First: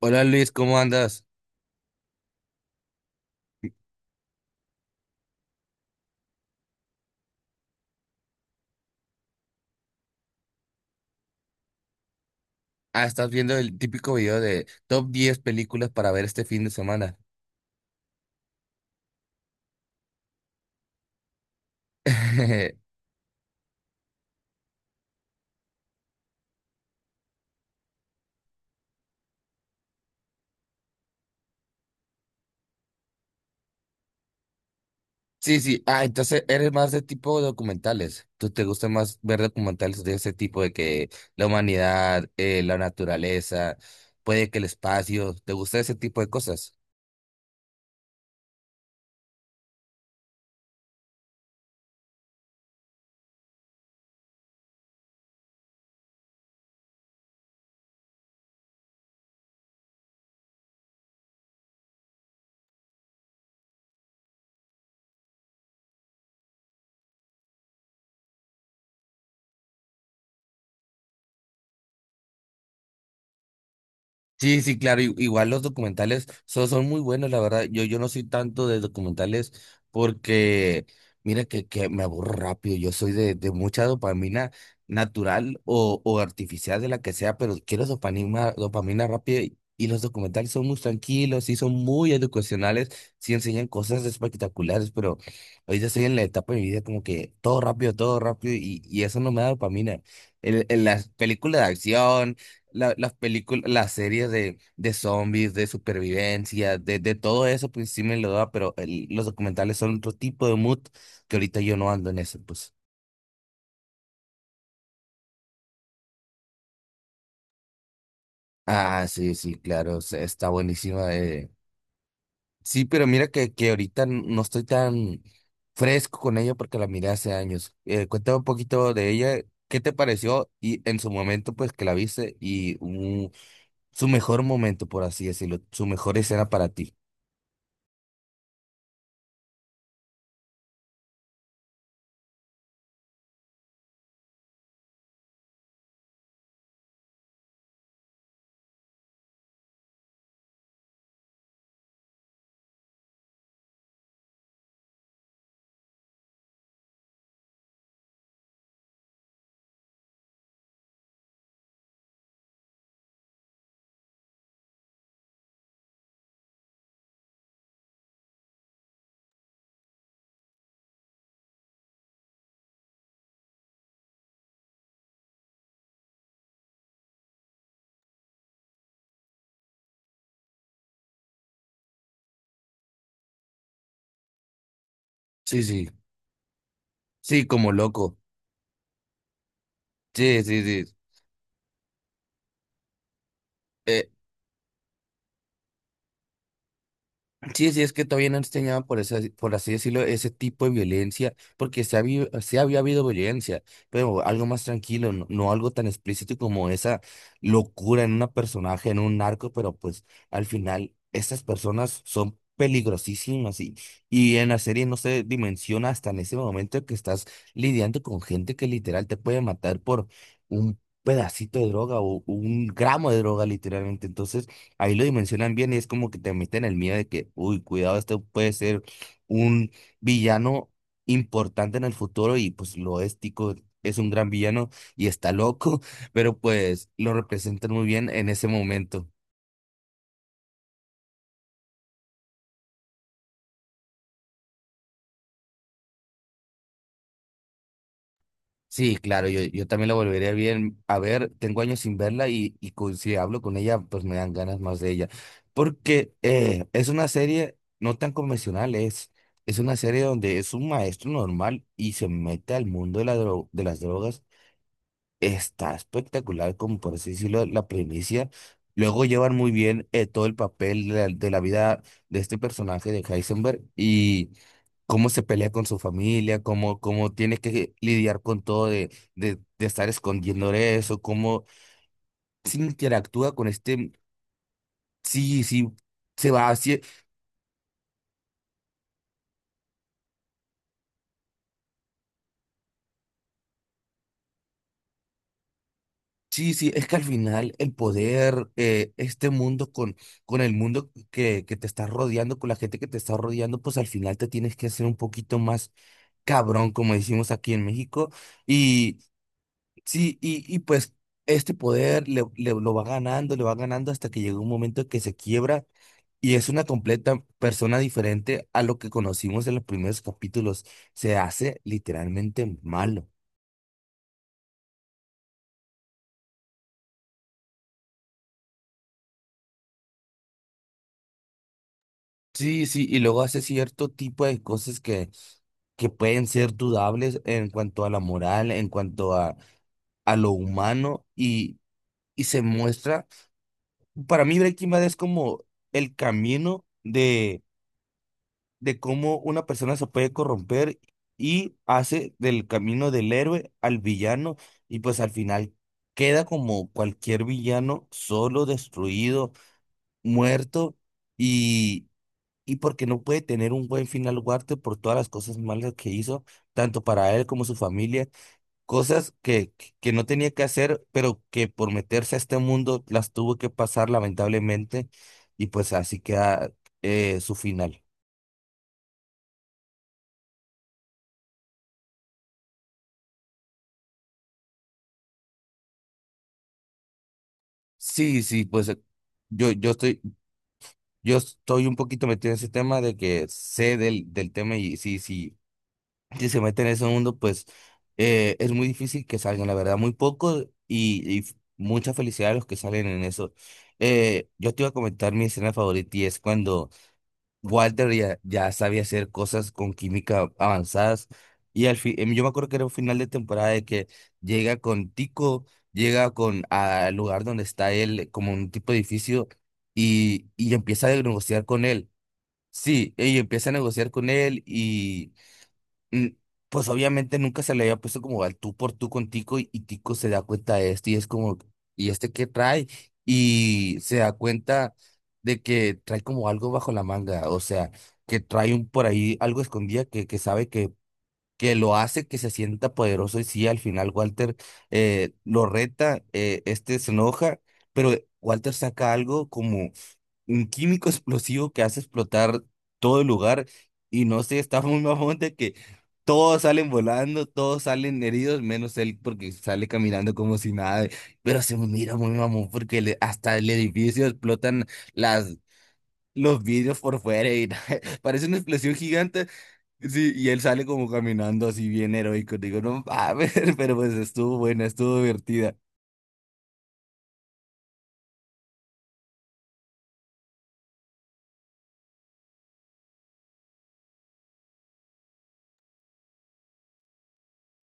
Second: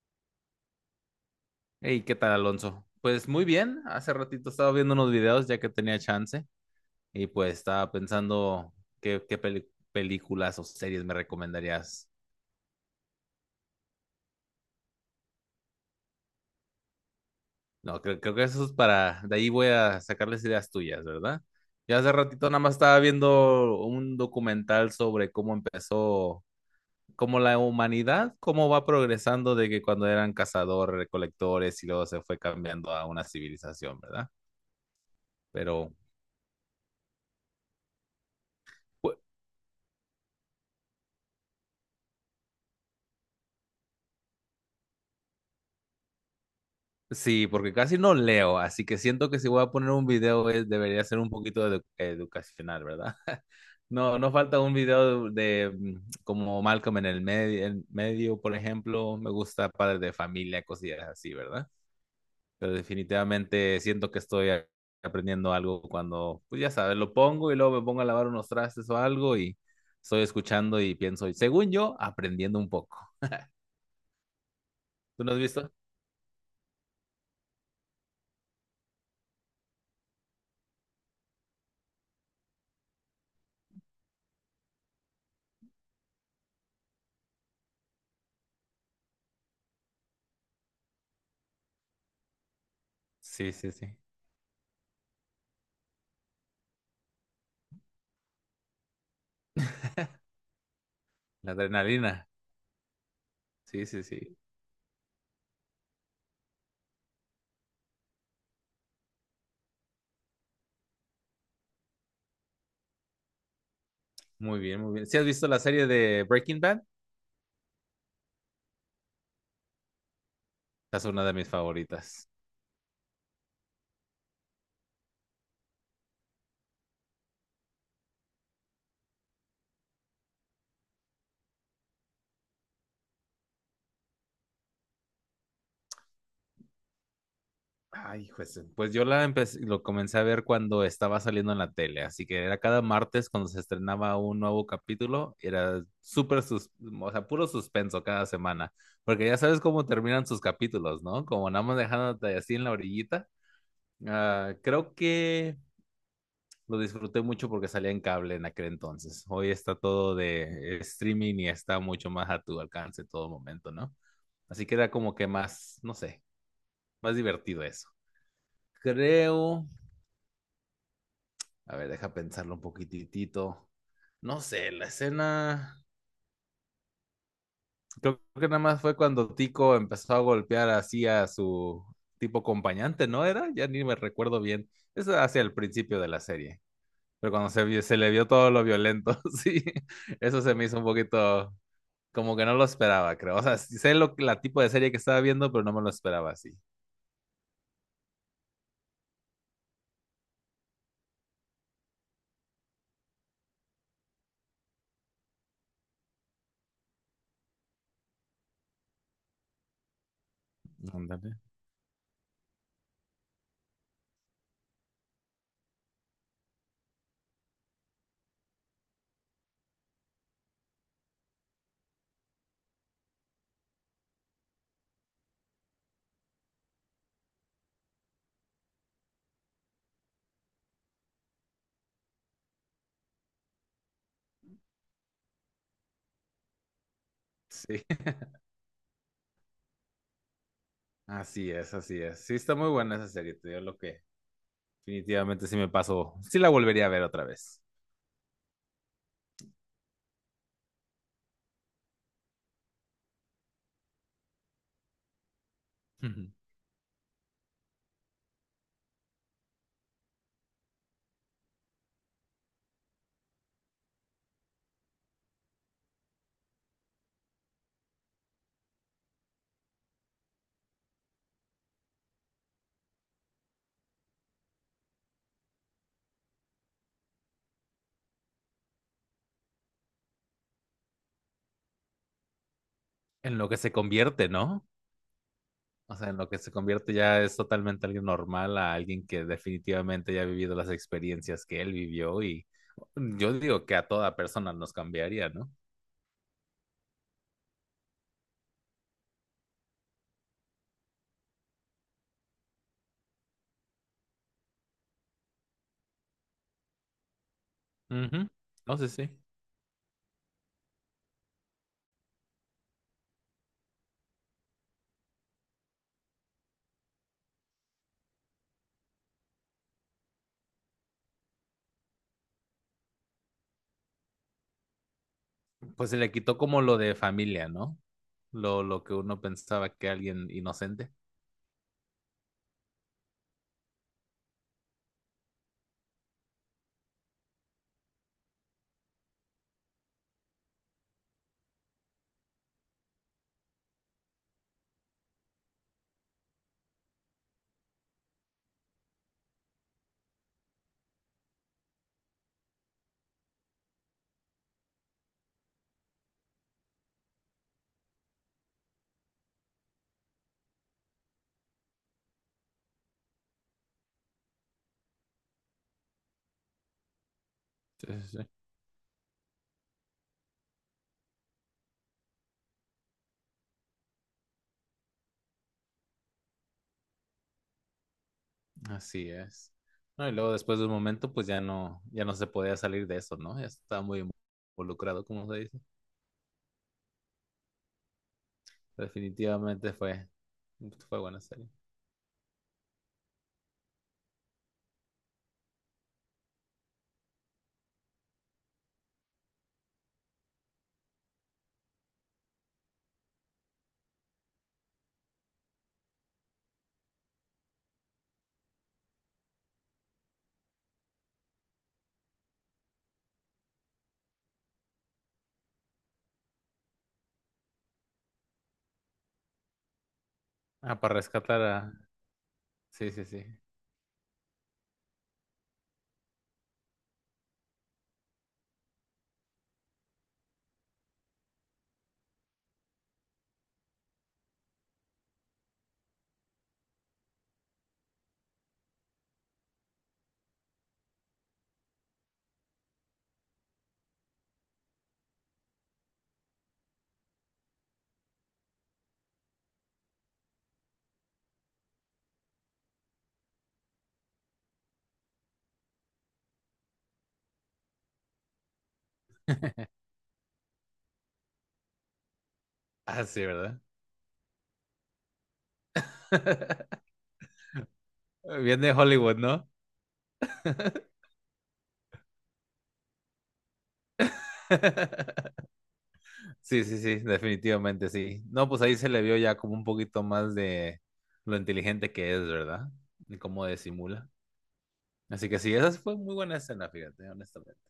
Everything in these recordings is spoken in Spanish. Hola Luis, ¿cómo andas? Hey, ¿qué tal, Alonso? Pues muy bien, hace ratito estaba viendo unos videos ya que tenía chance y pues estaba pensando qué, qué peli- películas o series me recomendarías. Ah, estás viendo el típico video de top 10 películas para ver este fin de semana. No, creo que eso es para, de ahí voy a sacarles ideas tuyas, ¿verdad? Ya hace ratito nada más estaba viendo un documental sobre cómo empezó, cómo la humanidad, cómo va progresando de que cuando eran cazadores, recolectores y luego se fue cambiando a una civilización, ¿verdad? Sí, sí. Pero... Ah, entonces eres más de tipo documentales. ¿Tú te gusta más ver documentales de ese tipo de que la humanidad, la naturaleza, puede que el espacio? ¿Te gusta ese tipo de cosas? Sí, porque casi no leo, así que siento que si voy a poner un video debería ser un poquito educacional, ¿verdad? No, no falta un video de, como Malcolm en el medio, en medio, por ejemplo, me gusta Padre de Familia, cosillas así, ¿verdad? Pero definitivamente siento que aprendiendo algo cuando, pues ya sabes, lo pongo y luego me pongo a lavar unos trastes o algo y estoy escuchando y pienso, según yo, aprendiendo un poco. Sí, sí, claro, ¿Tú no has igual los visto? documentales son, son muy buenos, la verdad. Yo no soy tanto de documentales porque, mira, que me aburro rápido. Yo soy de mucha dopamina natural o artificial, de la que sea, pero quiero dopamina, dopamina rápida y los documentales son muy tranquilos y son muy educacionales, sí Sí, enseñan sí, sí. cosas espectaculares, pero ahorita estoy en la etapa de mi vida como que todo rápido y eso no me da dopamina. En las La películas de adrenalina. acción las películas, Sí, las sí, series sí. De zombies, de supervivencia, de todo eso, pues sí me lo da, pero los documentales son otro tipo de mood que ahorita yo no ando en eso, pues. Muy bien, muy bien. ¿Sí has visto la serie de Breaking Bad? Ah, sí, sí, claro, está Esa es buenísima. una de mis Eh. favoritas. Sí, pero mira que, que ahorita no estoy tan fresco con ella porque la miré hace años. Cuéntame un poquito de ella, ¿qué te pareció? Y en su momento, pues que la viste y su mejor momento, por así decirlo, su mejor escena para ti. Pues yo la empecé, lo comencé a ver cuando estaba saliendo en la tele, así que era cada martes cuando se estrenaba un nuevo capítulo, era o sea, puro suspenso cada semana, porque ya sabes cómo terminan sus capítulos, ¿no? Como nada más dejándote así en la orillita. Ah, creo que lo disfruté mucho porque salía en cable en aquel entonces. Hoy está todo de streaming y está mucho más a tu alcance en todo momento, ¿no? Así que era como que más, no sé, más divertido eso. Creo, a ver, deja pensarlo un poquitito. No sé, la escena, creo que nada más fue cuando Tico empezó a golpear así a su tipo acompañante, ¿no era? Ya ni me recuerdo bien. Eso hacia el Sí, sí, principio de la serie. Pero sí, cuando como se le loco. vio todo lo violento, sí, eso Sí, se sí, me hizo un sí. poquito como que no lo esperaba, creo. O sea, sí sé Eh, lo, la tipo de serie que estaba viendo, pero no me lo esperaba así. sí, sí, es que todavía no enseñaban, por eso, por así decirlo, ese tipo de violencia, porque se había habido violencia, pero algo más tranquilo, no, no algo tan explícito como esa locura en una personaje, en un narco, pero pues al final Ándale. esas personas son peligrosísimas y en la serie no se dimensiona hasta en ese momento que estás lidiando con gente que literal te puede matar por un pedacito de droga o un gramo de droga literalmente. Entonces ahí lo dimensionan bien y es como que te meten el miedo de que, uy, cuidado, este puede ser un villano importante en el futuro y pues lo es. Tico es un gran villano y está loco, pero pues lo representan Sí, muy bien en ese momento. así es, así es. Sí, está muy buena esa serie, te digo lo que definitivamente sí me pasó. Sí la volvería a ver otra vez. Sí, claro, yo también la volveré a bien a ver. Tengo años sin verla y, si hablo con ella, pues me dan ganas más de ella. Porque Ujú. Es una serie no tan convencional, es una serie donde es un maestro normal y se mete al mundo de de las drogas. Está espectacular, como por así decirlo, la primicia. Luego llevan muy bien todo el papel de de la vida de este personaje de Heisenberg y cómo se pelea con su familia, cómo, cómo tiene que lidiar con todo de estar escondiendo eso, cómo se interactúa En con lo que se este, convierte, ¿no? sí, sí, O sea, en lo se que se va. convierte ya es totalmente alguien normal, a alguien que definitivamente ya ha vivido las experiencias que él vivió y yo digo que a toda persona nos cambiaría, ¿no? Sí, sí, es que al final el poder, este mundo con el mundo que te está rodeando, con la gente que te está rodeando, pues al final te tienes que hacer un poquito más cabrón, como decimos aquí en México. Ujú. No sé, Y sí. sí, y pues este poder lo va ganando, le va ganando hasta que llega un momento que se quiebra y es una completa persona diferente a lo que conocimos en los primeros capítulos. Se hace literalmente malo. Pues se le quitó como lo de familia, ¿no? Lo que uno pensaba que alguien inocente. Sí, sí, y luego hace cierto tipo de cosas que pueden ser dudables en cuanto a la moral, en cuanto a lo humano, y se muestra, para mí Breaking Bad es como el camino de cómo una persona se puede corromper y hace del camino del héroe al villano, y pues al final queda como cualquier villano, solo, destruido, muerto, y porque no puede tener un buen final Duarte por todas las cosas malas que hizo, tanto para él como su Sí, familia, sí, sí. cosas que, que no tenía que hacer, pero que por meterse a este mundo las tuvo que pasar lamentablemente, y pues así queda su final. Así es. No, y luego después de un momento, pues ya no, ya no se podía salir de eso, ¿no? Ya estaba muy involucrado, como se dice. Sí, sí, pues yo, Definitivamente fue, fue yo buena serie. estoy un poquito metido en ese tema de que sé del, del tema y sí, sí, si se meten en ese mundo, pues es muy difícil que salgan, la verdad, muy poco y, mucha felicidad a los que salen en eso. Yo te iba a comentar mi escena favorita y es cuando Walter ya, ya sabía hacer cosas con química avanzadas y al fin, yo me acuerdo que era un final de temporada de que llega con Tico, llega con al lugar donde está él, como un tipo de edificio, y Ah, empieza a para rescatar negociar con a... él. Sí, Sí, sí, y sí. empieza a negociar con él y mm, pues obviamente nunca se le había puesto como al tú por tú con Tico y Tico se da cuenta de esto y es como, ¿y este qué trae? Y se da cuenta de que trae como algo bajo la manga, o sea, que trae un por ahí algo escondida que sabe que lo hace que se sienta poderoso y sí, al final Walter lo reta, este se enoja, pero Walter saca algo como un químico explosivo que hace explotar todo el lugar y no sé, está muy mamón de que todos salen volando, todos salen heridos, menos él porque sale caminando como si nada, pero se mira muy mamón porque Ah, sí, hasta el ¿verdad? edificio explotan las... Los vidrios por fuera y parece una viene de explosión Hollywood, gigante. ¿no? Sí, y él sale como caminando así bien heroico. Digo, no mames, pero pues estuvo buena, estuvo divertida. Sí, sí, sí, definitivamente sí. No, pues ahí se le vio ya como un poquito más de lo inteligente que es, ¿verdad? Y cómo disimula. Así que sí, esa fue muy buena escena, fíjate, honestamente.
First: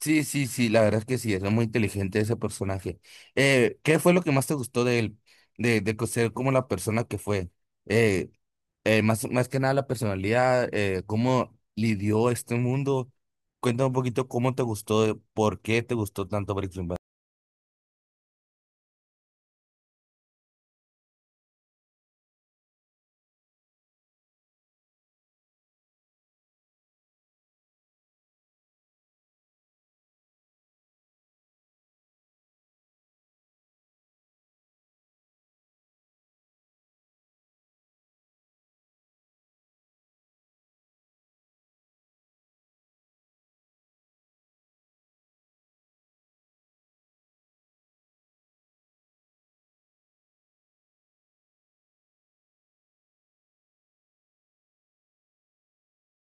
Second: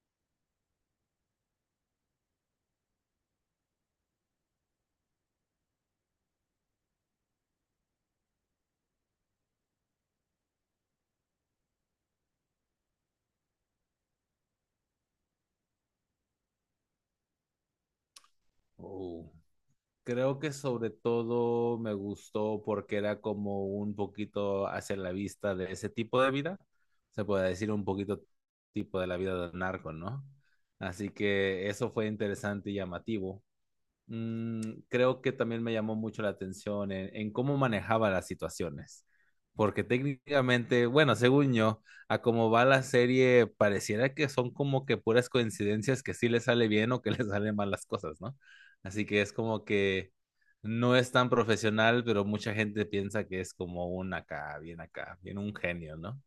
Sí, sí, sí, la verdad es que sí, es muy inteligente ese personaje. ¿Qué fue lo que más te gustó de él? De, ser como la persona que fue. Eh, más, más que nada la personalidad, cómo lidió este mundo. Cuéntame un poquito cómo te gustó, por qué te gustó tanto Breaking Bad. Uh, creo que sobre todo me gustó porque era como un poquito hacia la vista de ese tipo de vida. Se puede decir un poquito tipo de la vida del narco, ¿no? Así que eso fue interesante y llamativo. mm, creo que también me llamó mucho la atención en cómo manejaba las situaciones. Porque técnicamente, bueno, según yo, a cómo va la serie, pareciera que son como que puras coincidencias que sí le sale bien o que le salen mal las cosas, ¿no? Así que es como que no es tan profesional, pero mucha gente piensa que es como un acá, bien un genio, ¿no?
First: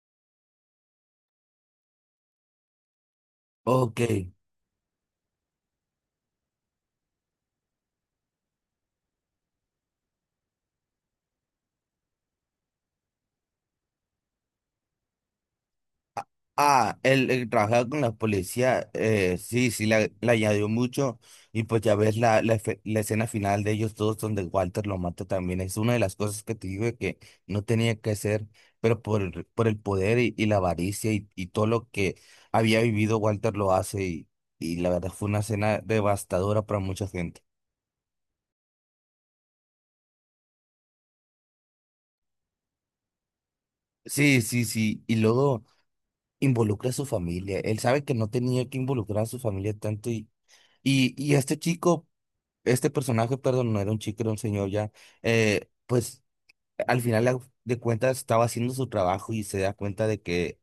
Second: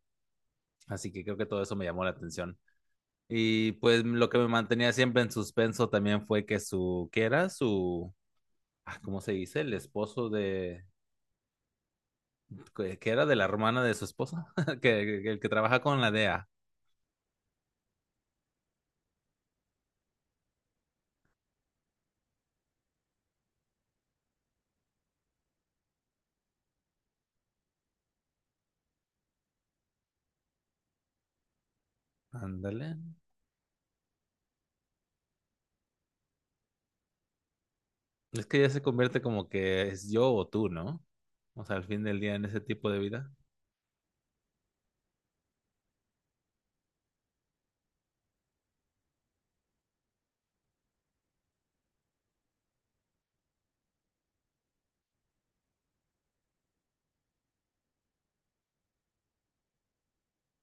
Así que creo que todo eso me llamó la atención. Y Ok. pues lo que me mantenía siempre en suspenso también fue que su, ¿qué era? Su ah, ¿cómo se dice? El esposo de, que era de la hermana de su esposa, el que trabaja con la DEA. Ah, el trabajar con la policía, sí, sí, la añadió mucho. Y pues ya ves la escena final de ellos todos donde Walter lo mata también. Es una de las cosas que te digo de que no tenía que hacer, pero por el poder y la avaricia y todo lo que había Ándale. vivido, Walter lo hace. Y la verdad fue una escena devastadora para mucha gente. Es que ya se convierte como que es yo o tú, ¿no? O sea, al fin del día en ese tipo de vida. Sí, sí, sí. Y luego involucra a su familia. Él sabe que no tenía que involucrar a su familia tanto y... Y, y este chico este personaje, perdón, no era un chico, era un señor ya, pues al final de cuentas estaba haciendo su trabajo y se da cuenta de que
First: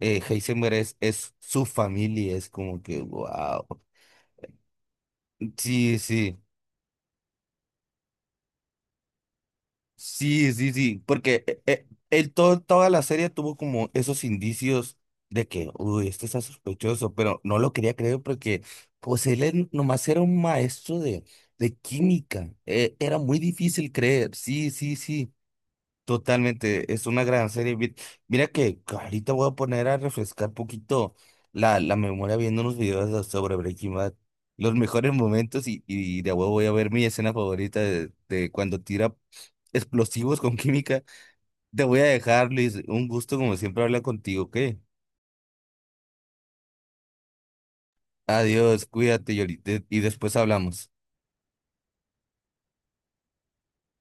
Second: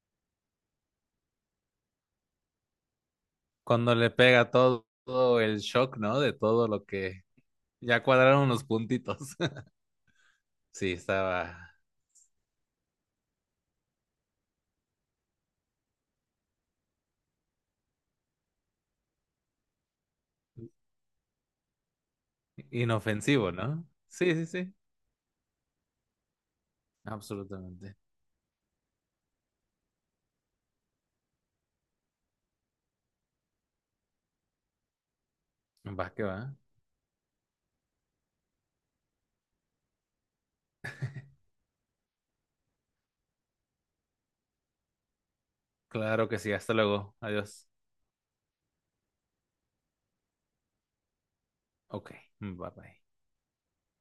Heisenberg es su familia, es como que, wow, Cuando le pega todo, todo el shock, sí, ¿no? De sí, todo lo que ya cuadraron los puntitos. sí, sí, Sí, sí, porque estaba él todo, toda la serie tuvo como esos indicios de que, uy, este está sospechoso, pero no lo quería creer porque, pues nomás era un maestro de química, era muy inofensivo, ¿no? difícil Sí, creer, sí, sí, sí. sí, sí. Totalmente, es una gran serie. Vi- Absolutamente. Mira que ahorita voy a poner a refrescar poquito la, la memoria viendo unos videos de- sobre Breaking Bad, los mejores momentos Va y que de va. huevo voy a ver mi escena favorita de cuando tira explosivos con química. Te voy a dejar, Luis, un gusto como siempre hablar contigo, ¿qué? Claro que sí. Hasta luego. Adiós. Adiós, cuídate y y después hablamos. Ok. Bye bye.